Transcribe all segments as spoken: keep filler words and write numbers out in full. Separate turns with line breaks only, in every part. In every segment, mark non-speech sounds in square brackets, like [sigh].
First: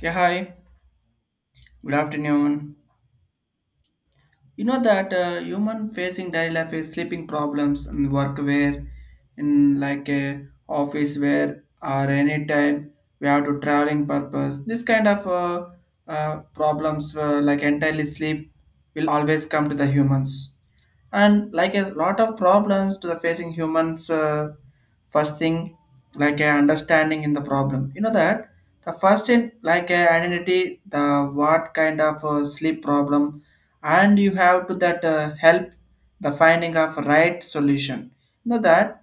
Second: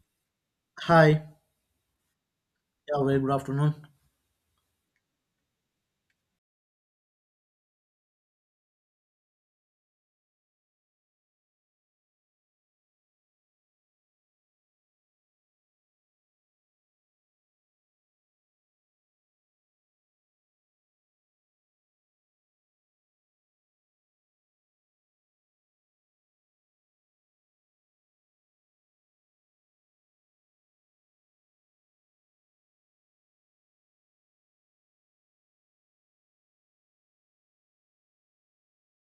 Yeah, hi.
Hi.
Good afternoon.
Yeah, very good afternoon.
You know that uh, human facing daily life is sleeping problems in work where, in like a office where or any time we have to traveling purpose. This kind of uh, uh, problems uh, like entirely sleep will always come to the humans. And like a lot of problems to the facing humans, uh, first thing like a understanding in the problem, you know that the first in like a identity the what kind of uh, sleep problem, and you have to that uh, help the finding of right solution. You know that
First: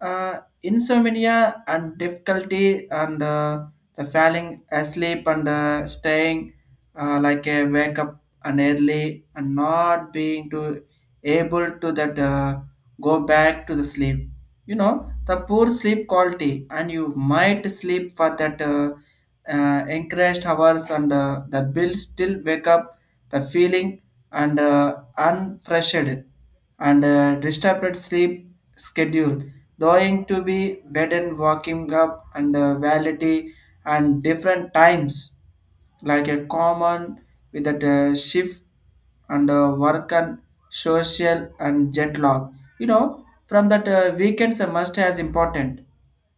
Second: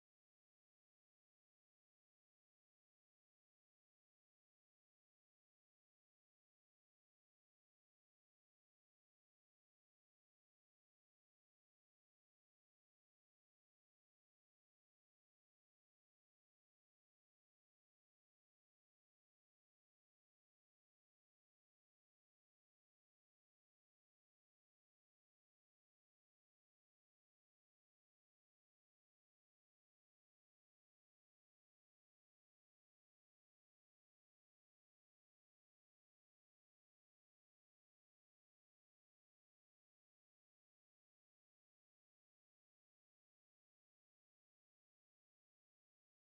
uh, insomnia and difficulty and uh, the falling asleep and uh, staying, uh, like a wake up and early and not being to able to that uh, go back to the sleep. You know the poor sleep quality and you might sleep for that uh, uh, encouraged hours and uh, the bill still wake up, the feeling and uh, unfreshed and uh, disturbed sleep schedule, going to be bed and walking up and uh, validity and different times, like a common with that uh, shift and uh, work and social and jet lag. You know, from that uh, weekends are must as important,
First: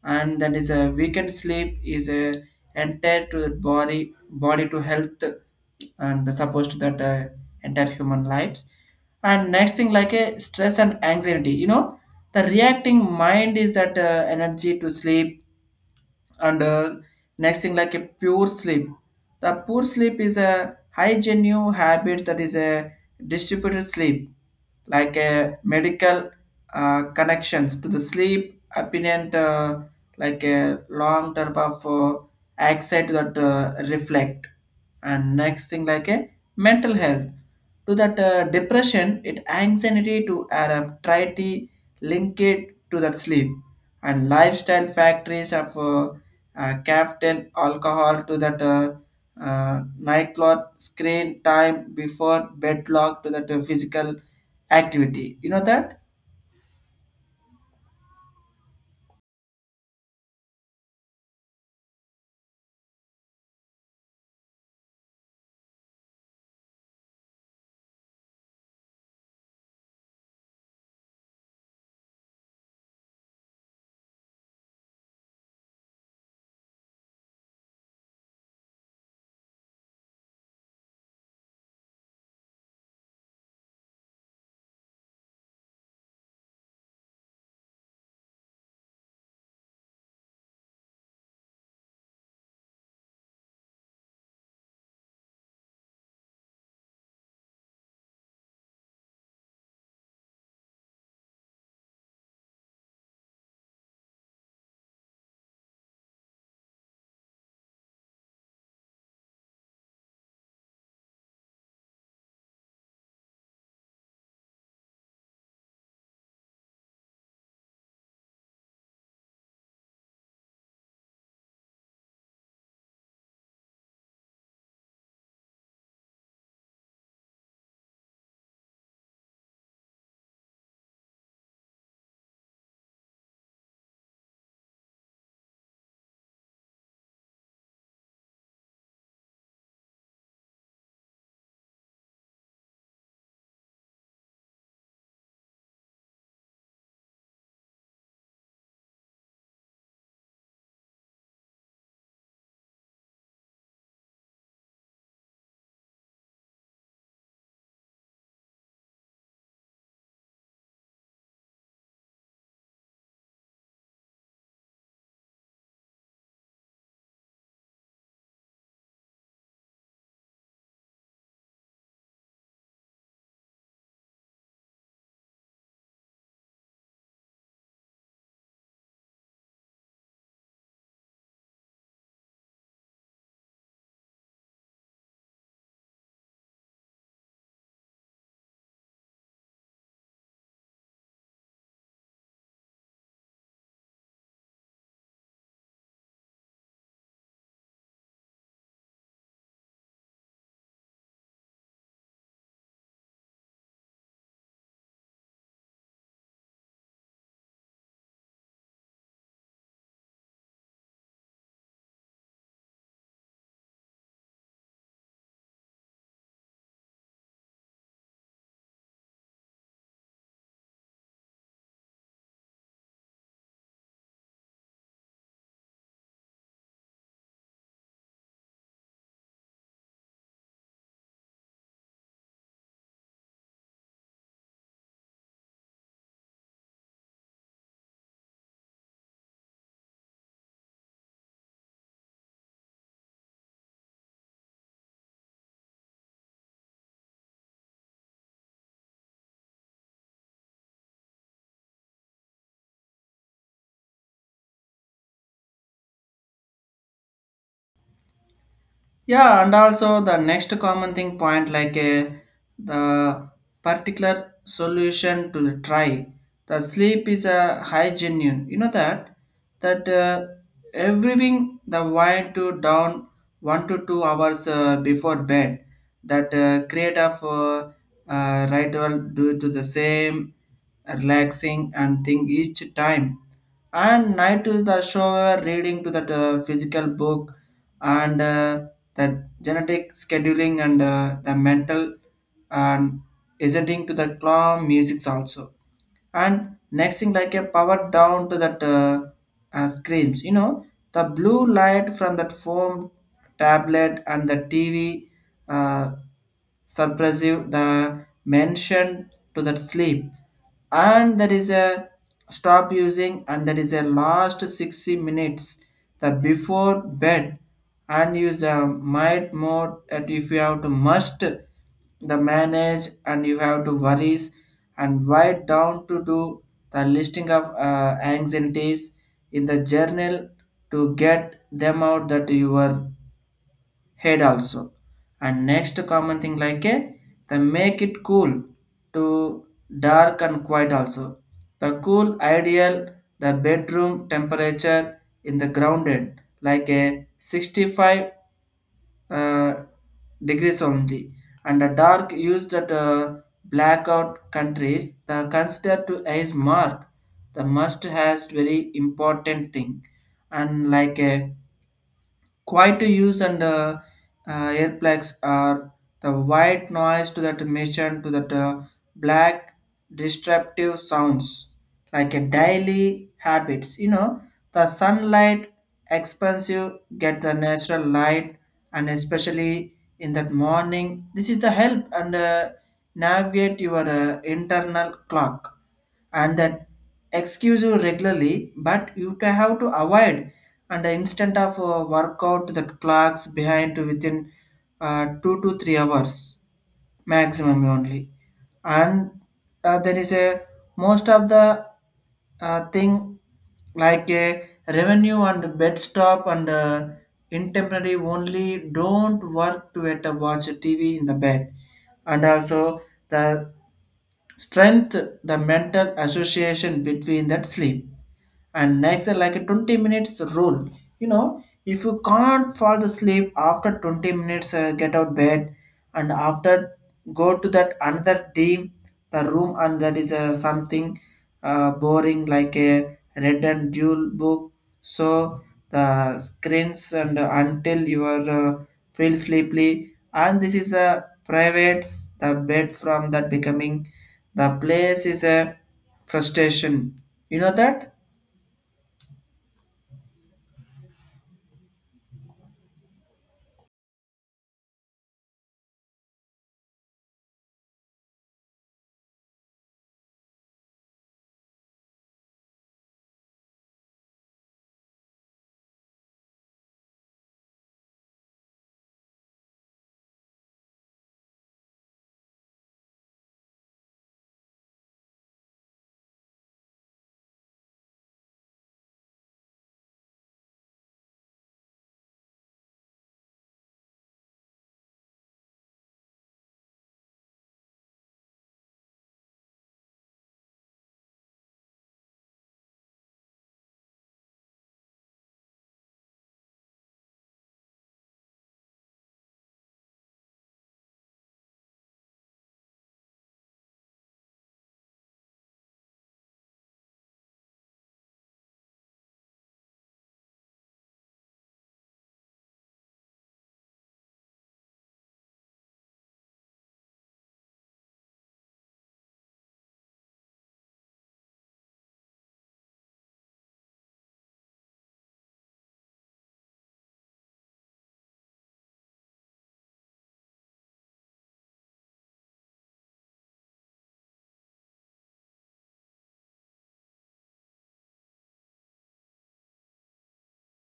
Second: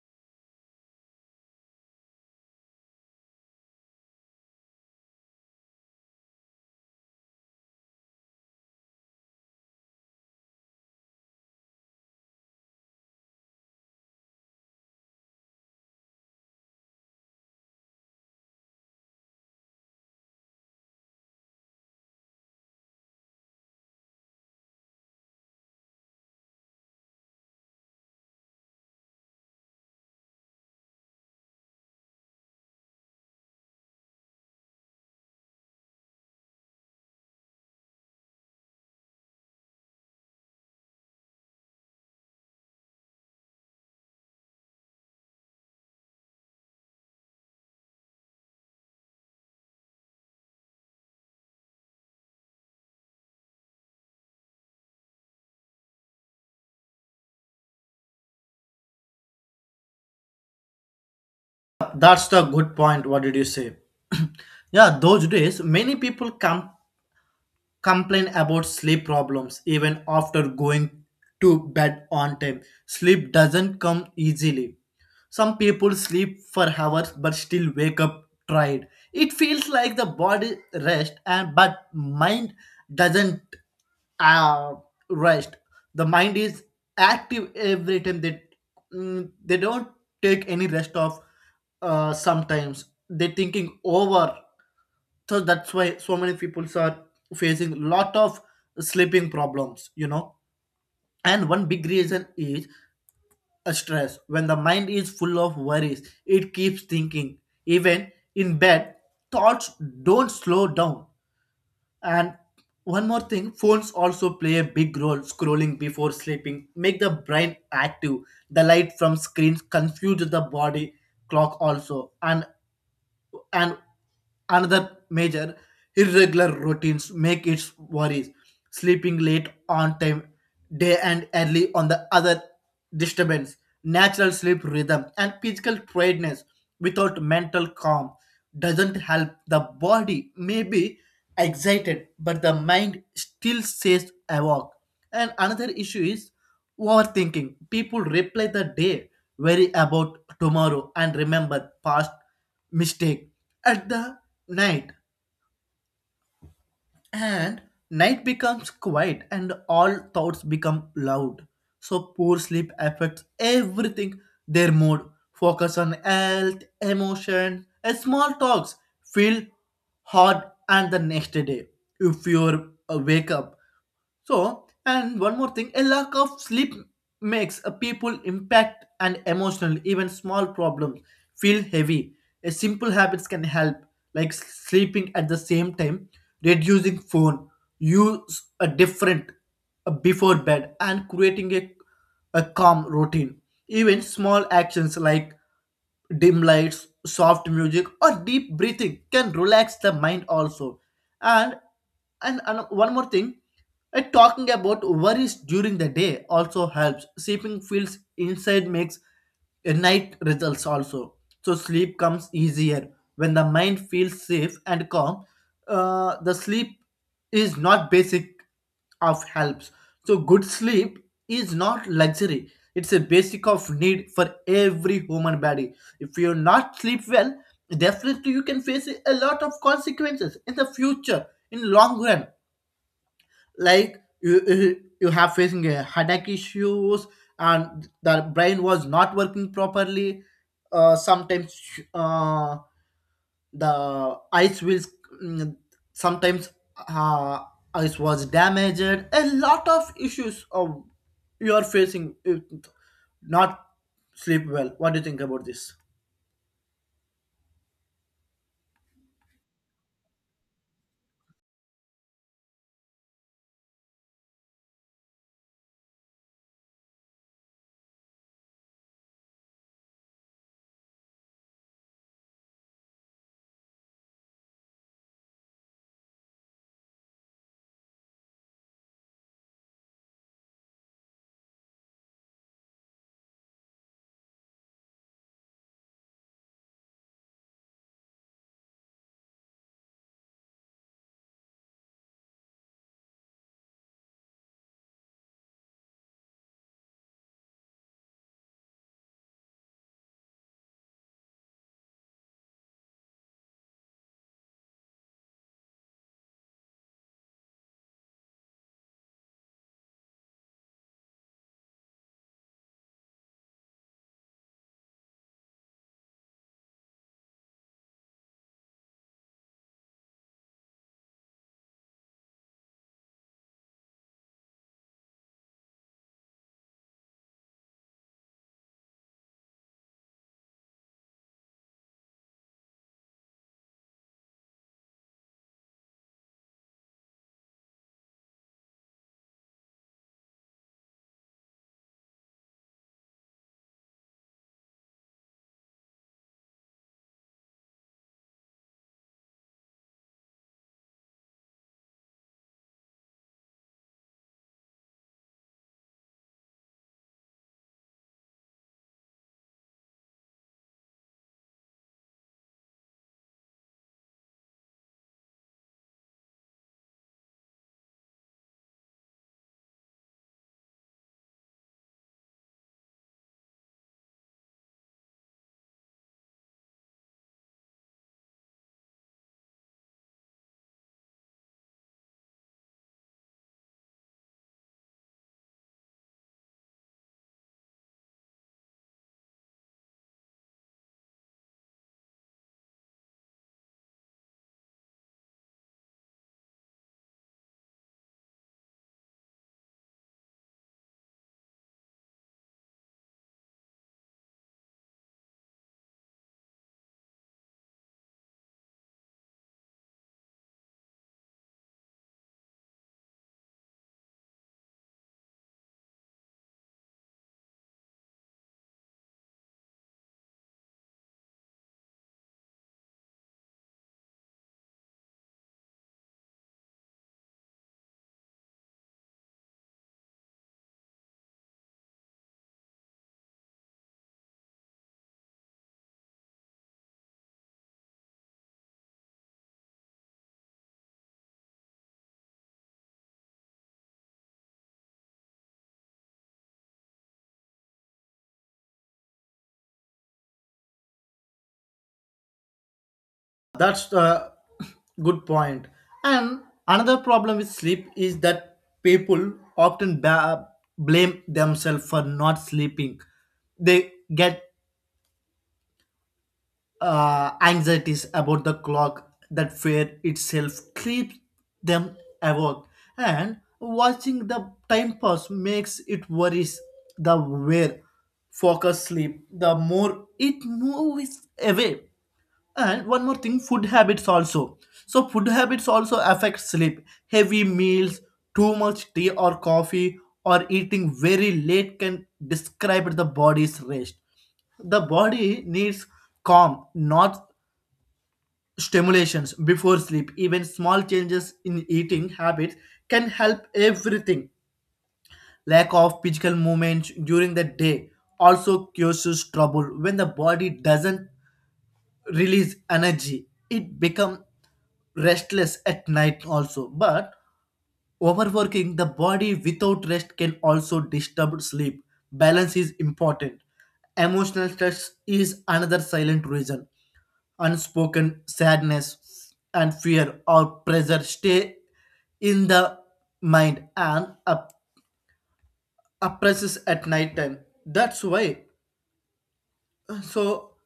and that is a weekend sleep is a entire to the body body to health and supposed to that uh, entire human lives. And next thing like a stress and anxiety. You know, the reacting mind is that uh, energy to sleep and uh, next thing like a pure sleep, the poor sleep is a high genuine habit, that is a distributed sleep like a medical uh, connections to the sleep apparent, uh, like a long term of uh, anxiety that uh, reflect. And next thing like a mental health to that uh, depression it anxiety to R F try link it to that sleep and lifestyle factories of uh, uh, caffeine, alcohol to that uh, uh, nightclub, screen time before bed lock to that uh, physical activity. You know that?
That's the good point. What did you say? [clears throat] Yeah, those days, many people come complain about sleep problems even after going to bed on time. Sleep doesn't come easily. Some people sleep for hours but still wake up tired. It feels like the body rest and but mind doesn't uh, rest. The mind is active every time. They mm, they don't take any rest of. Uh, sometimes they thinking over, so that's why so many people are facing lot of sleeping problems, you know. And one big reason is a stress. When the mind is full of worries, it keeps thinking even in bed. Thoughts don't slow down. And one more thing, phones also play a big role. Scrolling before sleeping make the brain active. The light from screens confuses the body clock also. And and another major irregular routines make its worries. Sleeping late on time, day and early on the other disturbance, natural sleep rhythm, and physical tiredness without mental calm doesn't help. The body may be excited, but the mind still stays awake. And another issue is overthinking. People replay the day, worry about tomorrow, and remember past mistake. At the night, and night becomes quiet, and all thoughts become loud. So poor sleep affects everything. Their mood, focus on health, emotion, and small talks feel hard, and the next day, if you wake up so. And one more thing, a lack of sleep makes a people impact and emotional, even small problems feel heavy. A simple habits can help, like sleeping at the same time, reducing phone, use a different uh, before bed, and creating a, a calm routine. Even small actions like dim lights, soft music, or deep breathing can relax the mind also. And and, and one more thing, uh, talking about worries during the day also helps. Sleeping feels inside makes a night results also. So sleep comes easier when the mind feels safe and calm. Uh, the sleep is not basic of helps. So good sleep is not luxury. It's a basic of need for every human body. If you not sleep well, definitely you can face a lot of consequences in the future, in long run. Like you, you you have facing a headache issues, and the brain was not working properly. Uh, sometimes uh, the ice wheels, mm, sometimes, uh, ice was damaged, a lot of issues of you are facing if not sleep well. What do you think about this?
Yeah, and also the next common thing point, like uh, the particular solution to try the sleep is a high genuine. You know that that uh, everything the wine to down one to two hours uh, before bed, that uh, create of uh, uh, ritual due to the same relaxing and thing each time and night to the show, reading to that uh, physical book and uh, the genetic scheduling and uh, the mental and listening to the calm music also. And next thing like a power down to that uh, uh, screams, you know the blue light from that foam, tablet and the tv, uh, suppressive the mention to that sleep. And there is a stop using and there is a last sixty minutes the before bed and use a might mode that if you have to must the manage and you have to worries and why down to do the listing of uh, anxieties in the journal to get them out that your head also. And next common thing like a the make it cool to dark and quiet also, the cool ideal the bedroom temperature in the grounded like a sixty-five uh, degrees only. And the dark used at uh, blackout countries the considered to as mark, the must has very important thing. And like a quiet to use and uh, uh, earplugs are the white noise to that mission to that uh, black disruptive sounds, like a daily habits. You know the sunlight expensive get the natural light and especially in that morning. This is the help and uh, navigate your uh, internal clock. And that excuse you regularly but you ta- have to avoid and the instant of uh, workout that clocks behind to within uh, two to three hours maximum only. And uh, there is a most of the uh, thing like a revenue and bed stop and uh, intemporary only don't work to at a watch tv in the bed and also the strength the mental association between that sleep. And next are like a twenty minutes rule, you know if you can't fall to sleep after twenty minutes, uh, get out bed and after go to that another team the room and that is uh, something, uh, boring, like a red and jewel book. So the screens and uh, until you are uh, feel sleepy and this is a private the bed from that becoming the place is a frustration, you know that.
That's the good point point. And another problem with sleep is that people often ba- blame themselves for not sleeping. They get uh, anxieties about the clock. That fear itself keeps them awake, and watching the time pass makes it worries. The where focus sleep, the more it moves away. And one more thing, food habits also. So food habits also affect sleep. Heavy meals, too much tea or coffee, or eating very late can describe the body's rest. The body needs calm, not stimulations before sleep. Even small changes in eating habits can help everything. Lack of physical movement during the day also causes trouble when the body doesn't release energy. It becomes restless at night also, but overworking the body without rest can also disturb sleep. Balance is important. Emotional stress is another silent reason. Unspoken sadness and fear or pressure stay in the mind and up- oppresses at night time. That's why, so,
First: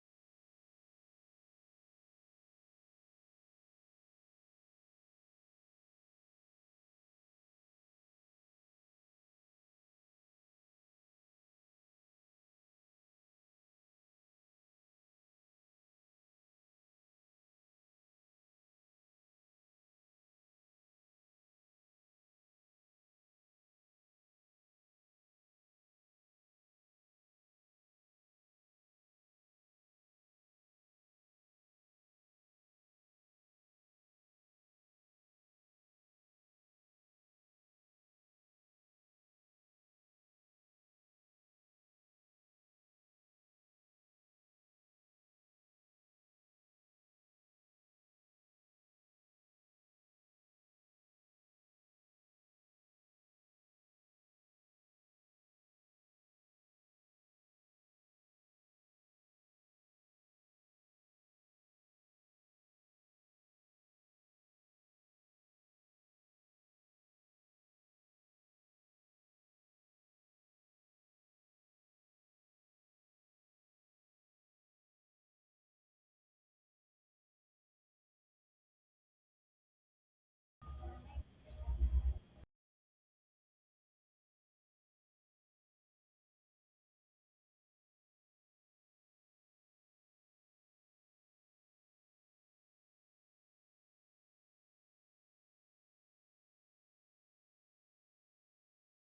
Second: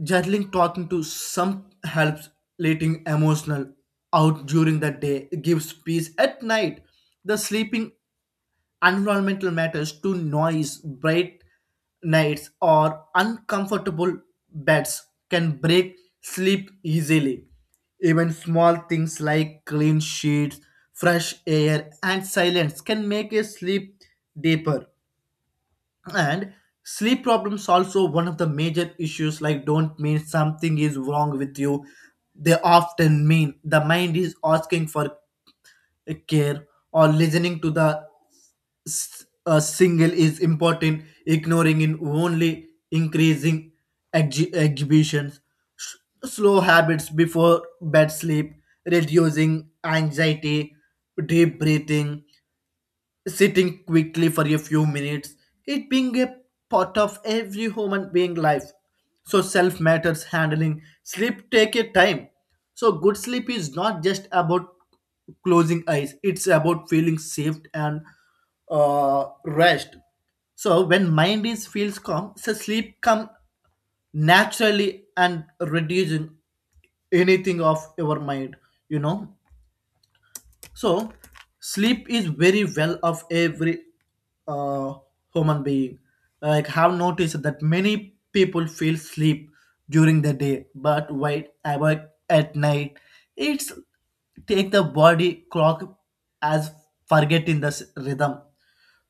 journaling, talking to some helps. Letting emotional out during the day gives peace at night. The sleeping environmental matters to noise, bright nights, or uncomfortable beds can break sleep easily. Even small things like clean sheets, fresh air, and silence can make a sleep deeper. And sleep problems also one of the major issues like don't mean something is wrong with you. They often mean the mind is asking for care or listening to the s- a single is important. Ignoring in only increasing exhi- exhibitions. S- slow habits before bed sleep, reducing anxiety, deep breathing, sitting quickly for a few minutes, it being a part of every human being life. So self matters handling sleep take a time. So good sleep is not just about closing eyes; it's about feeling safe and uh, rest. So when mind is feels calm, so sleep come naturally and reducing anything of your mind. You know, so, sleep is very well of every uh, human being. Like, have noticed that many people feel sleep during the day, but wait awake at night. It's take the body clock as forgetting the s- rhythm.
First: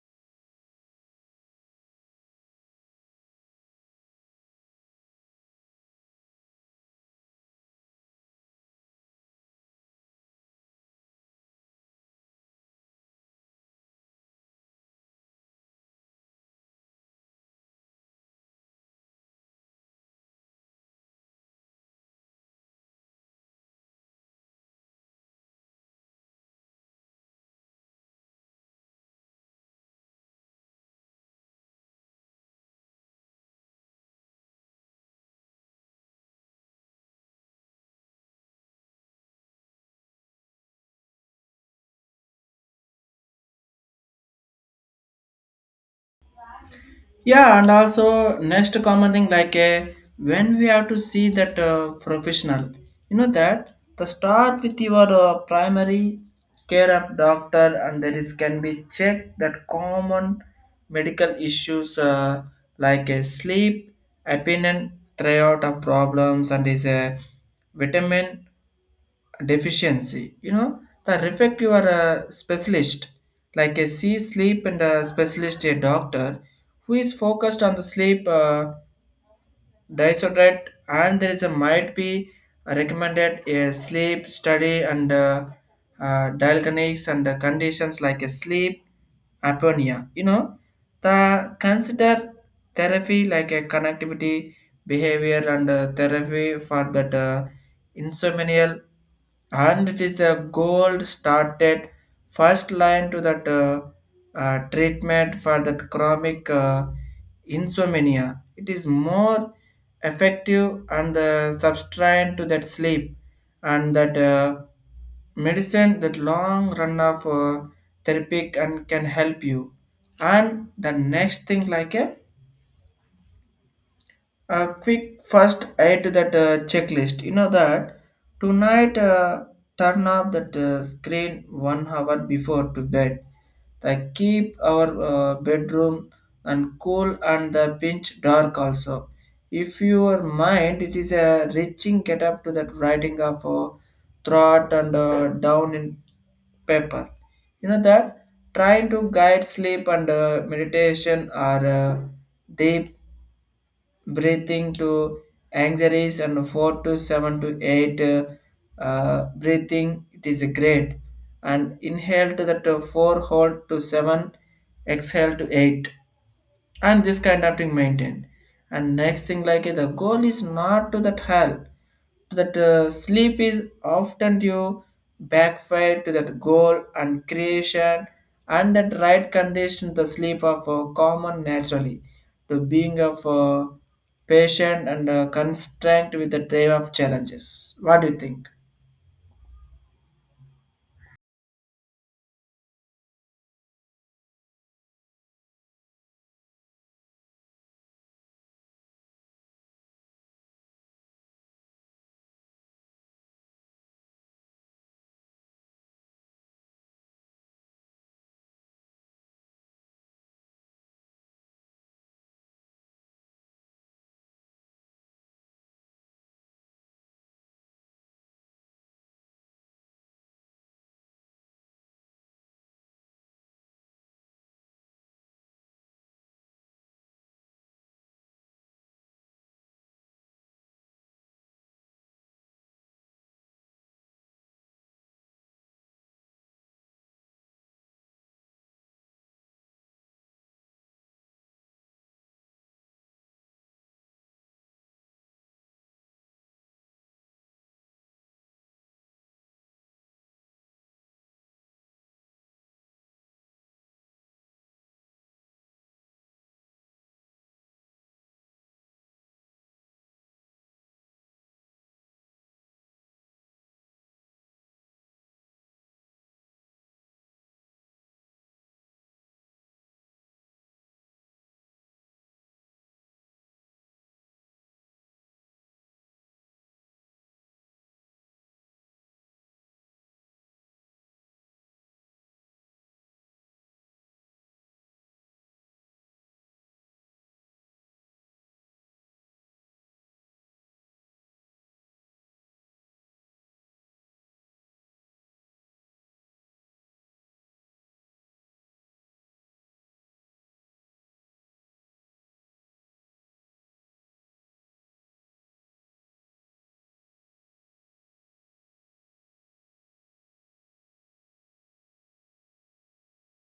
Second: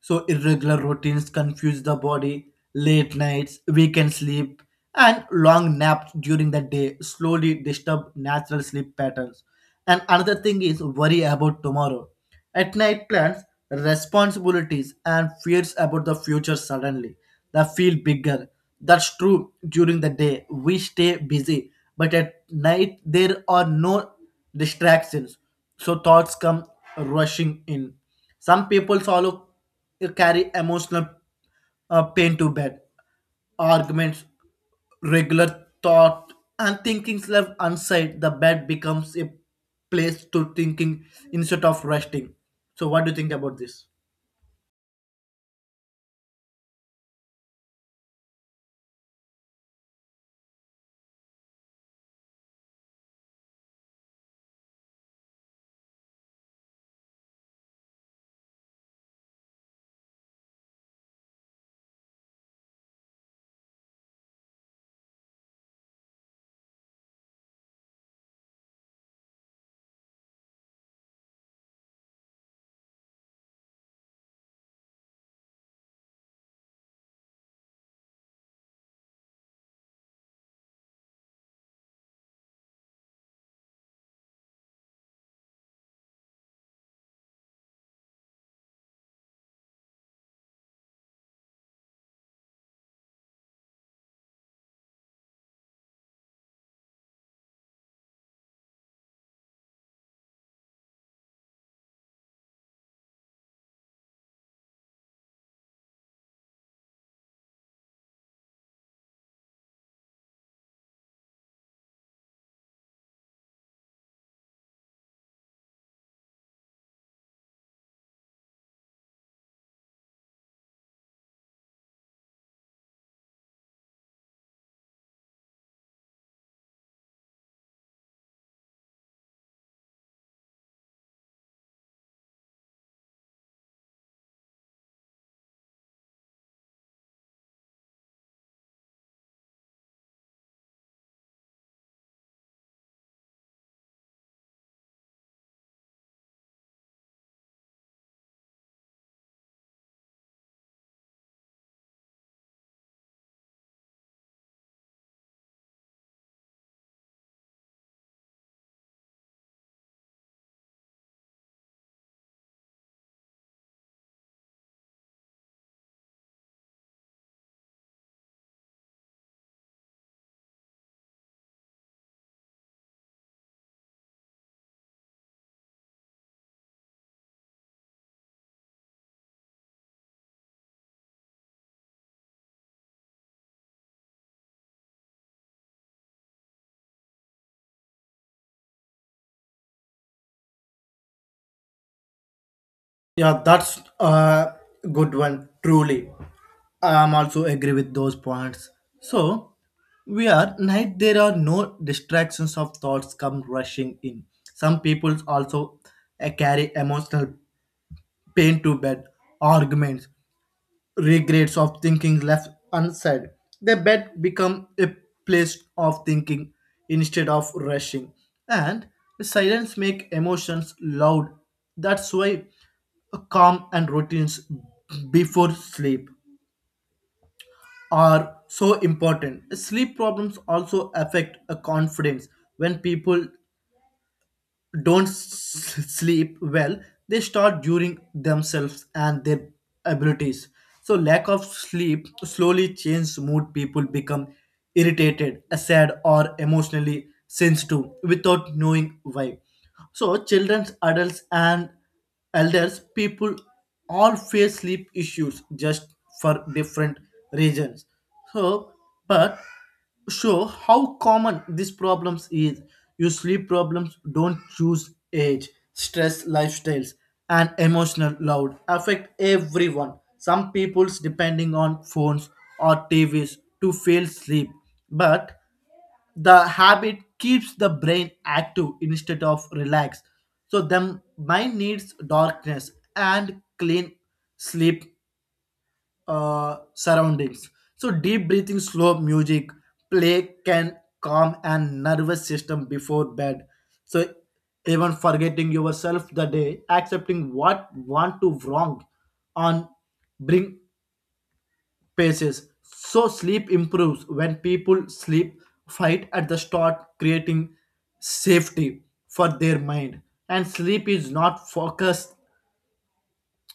So irregular routines confuse the body, late nights, weekend sleep, and long naps during the day slowly disturb natural sleep patterns. And another thing is worry about tomorrow. At night plans, responsibilities, and fears about the future suddenly they feel bigger. That's true during the day. We stay busy, but at night there are no distractions. So thoughts come rushing in. Some people follow you carry emotional uh, pain to bed, arguments, regular thought, and thinkings left unsaid. The bed becomes a place to thinking instead of resting. So, what do you think about this?
Yeah, and also next common thing like uh, when we have to see that uh, professional, you know that the start with your uh, primary care of doctor and there is can be checked that common medical issues, uh, like uh, sleep, opinion, throughout of problems and is a vitamin deficiency. You know the reflect your uh, specialist like a sea sleep and a specialist a doctor who is focused on the sleep uh, disordered and there is a might be recommended a sleep study and uh, uh, diagnosis and uh, conditions like a sleep apnea. You know the consider therapy like a connectivity behavior and uh, therapy for that uh, insomnia and it is the gold started first line to that uh, uh, treatment for that chronic uh, insomnia, it is more effective and uh, substrain to that sleep and that uh, medicine that long run of uh, therapy and can help you. And the next thing like a uh, quick first add to that uh, checklist, you know that tonight uh, turn off that uh, screen one hour before to bed, like keep our uh, bedroom and cool and the pinch dark also. If your mind it is a reaching, get up to that writing of a thought and uh, down in paper, you know that, trying to guide sleep and uh, meditation or uh, deep breathing to anxieties and four to seven to eight uh, uh, breathing it is great and inhale to that uh, four hold to seven exhale to eight, and this kind of thing maintained. And next thing like the goal is not to that hell to that uh, sleep is often you backfire to that goal and creation and that right condition the sleep of uh, common naturally to being of uh, patient and uh, constrained with the day of challenges. What do you think?
Yeah, that's a good one, truly. I'm also agree with those points. So we are night, there are no distractions of thoughts come rushing in. Some people also uh, carry emotional pain to bed, arguments, regrets of thinking left unsaid. The bed become a place of thinking instead of rushing. And silence make emotions loud. That's why calm and routines before sleep are so important. Sleep problems also affect a confidence. When people don't s- sleep well, they start during themselves and their abilities. So lack of sleep slowly changes mood. People become irritated, sad, or emotionally sensitive without knowing why. So children, adults, and elders people all face sleep issues, just for different reasons. So, but show how common these problems is. Your sleep problems don't choose age, stress, lifestyles, and emotional load affect everyone. Some people's depending on phones or T Vs to feel sleep, but the habit keeps the brain active instead of relaxed. So the mind needs darkness and clean sleep uh, surroundings. So deep breathing, slow music, play can calm and nervous system before bed. So even forgetting yourself the day, accepting what want to wrong on bring paces. So sleep improves when people sleep fight at the start, creating safety for their mind. And sleep is not focused,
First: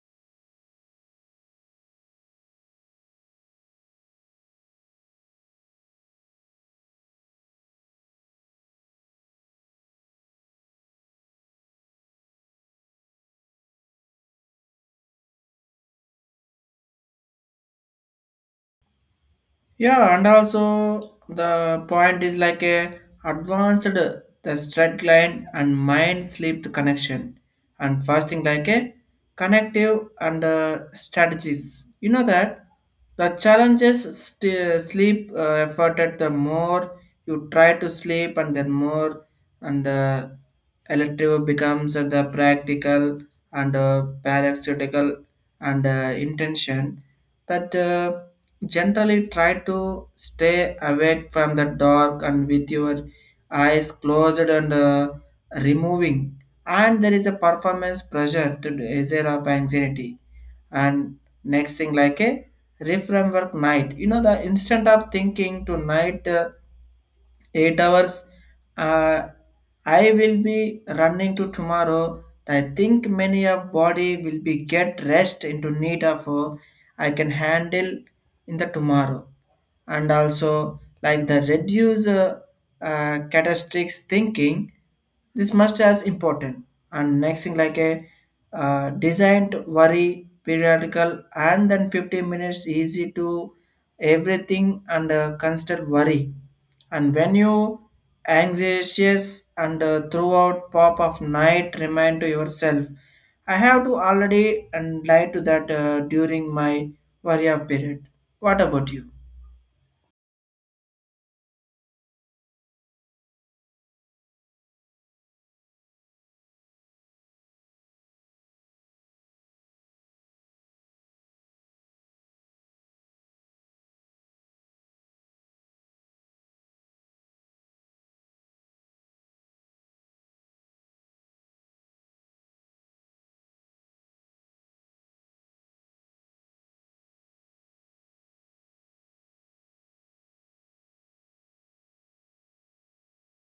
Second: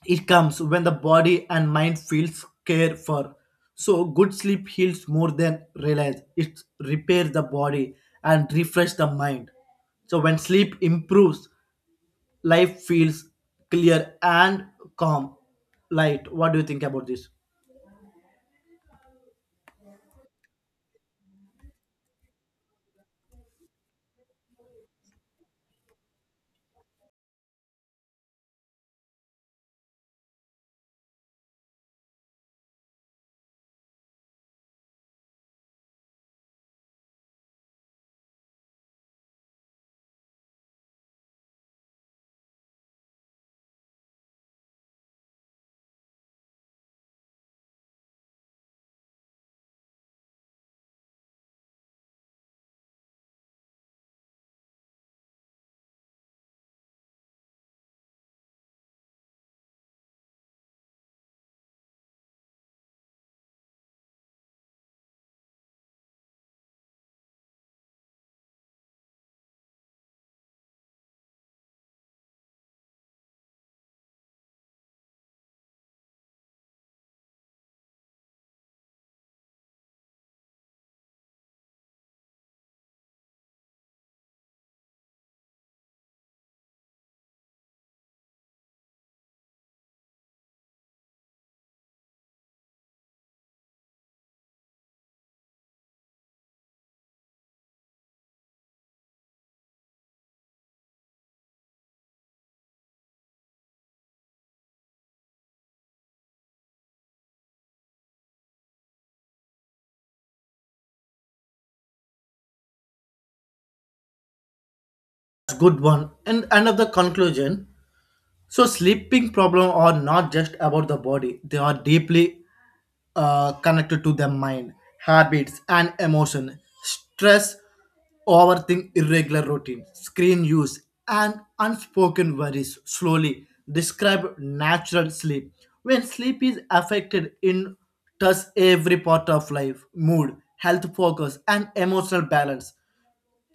it comes when the body and mind feels cared for. So good sleep heals more than realize. It repairs the body and refresh the mind. So when sleep improves, life feels clear and calm. Light. What do you think about this?
Yeah, and also the point is like a advanced the straight line and mind sleep connection and fasting like a connective and uh, strategies. You know that the challenges st- sleep uh, effort at the more you try to sleep and then more and uh, elective becomes the practical and uh, paraceutical and uh, intention that uh, generally, try to stay away from the dark and with your eyes closed and uh, removing. And there is a performance pressure to the measure of anxiety. And next thing, like a reframework night. You know, the instant of thinking to night, uh, eight hours, uh, I will be running to tomorrow, I think many of body will be get rest into need of uh, I can handle in the tomorrow. And also like the reduce uh, uh, catastrophic thinking, this must as important. And next thing like a uh, designed worry periodical and then fifteen minutes easy to everything and uh, constant worry, and when you anxious and uh, throughout pop of night remind to yourself I have to already and lie to that uh, during my warrior period. What about you?
Good one. And end of the conclusion. So sleeping problems are not just about the body; they are deeply uh, connected to the mind, habits, and emotion. Stress, overthink, irregular routine, screen use, and unspoken worries slowly describe natural sleep. When sleep is affected, in touch every part of life, mood, health focus, and emotional balance.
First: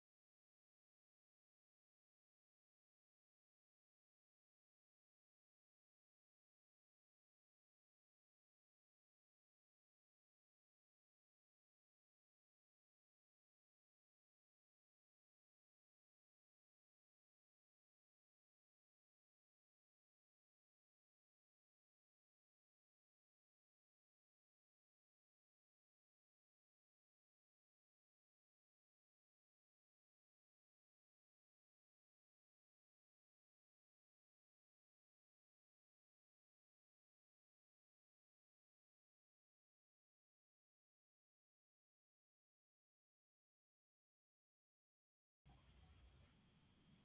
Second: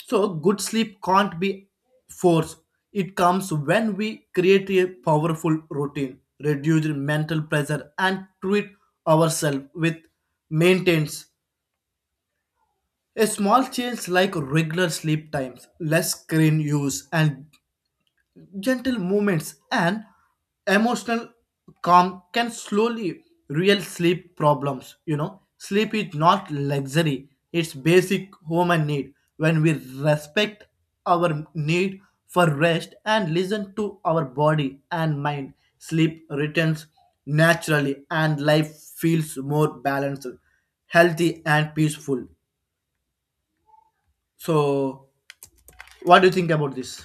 So, good sleep can't be forced. It comes when we create a powerful routine, reduce mental pressure, and treat ourselves with maintenance. A small change like regular sleep times, less screen use, and gentle movements and emotional calm can slowly real sleep problems. You know, sleep is not luxury, it's basic human need. When we respect our need for rest and listen to our body and mind, sleep returns naturally and life feels more balanced, healthy, and peaceful. So what do you think about this?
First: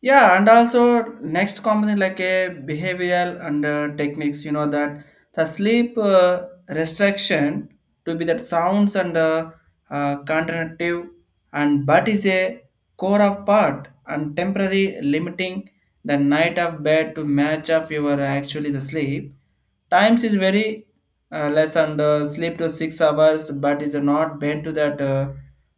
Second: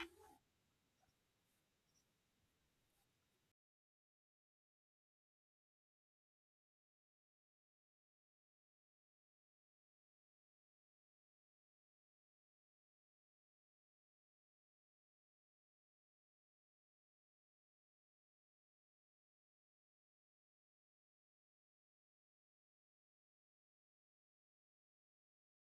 Yeah, and also next component like a behavioral and uh, techniques, you know that the sleep uh, restriction to be that sounds and uh, uh, contentive, and but is a core of part and temporary limiting the night of bed to match of your actually the sleep times is very uh, less and uh, sleep to six hours but is not bent to that uh,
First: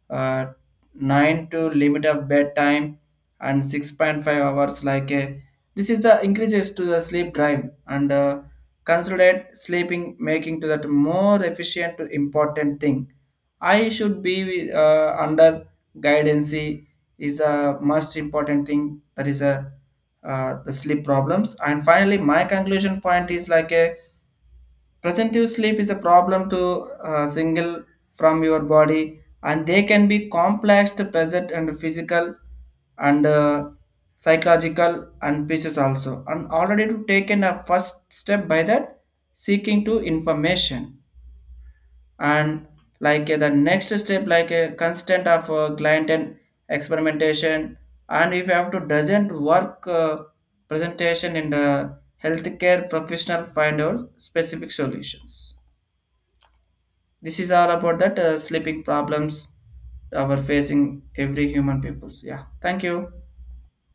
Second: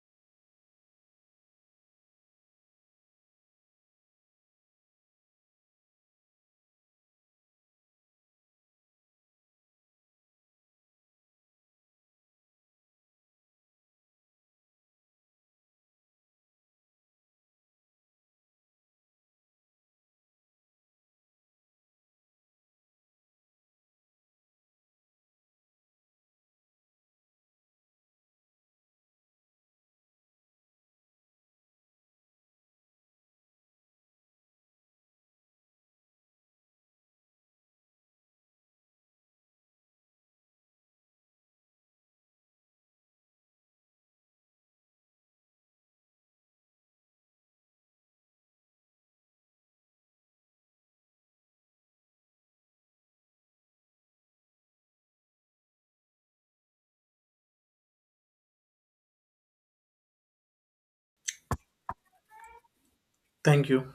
uh, nine to limit of bedtime and six point five hours like a this is the increases to the sleep drive and uh, consolidate sleeping making to that more efficient to important thing, I should be uh, under guidance is the most important thing, that is a uh, the sleep problems. And finally my conclusion point is like a presentive sleep is a problem to uh, single from your body, and they can be complex, to present, and physical, and uh, psychological, and pieces also. And already to taken a first step by that, seeking to information and like uh, the next step like a constant of uh, client and experimentation, and if you have to doesn't work, uh, presentation in the healthcare professional, find out specific solutions. This is all about that uh, sleeping problems uh, we're facing every human peoples. Yeah. Thank you.
Thank you.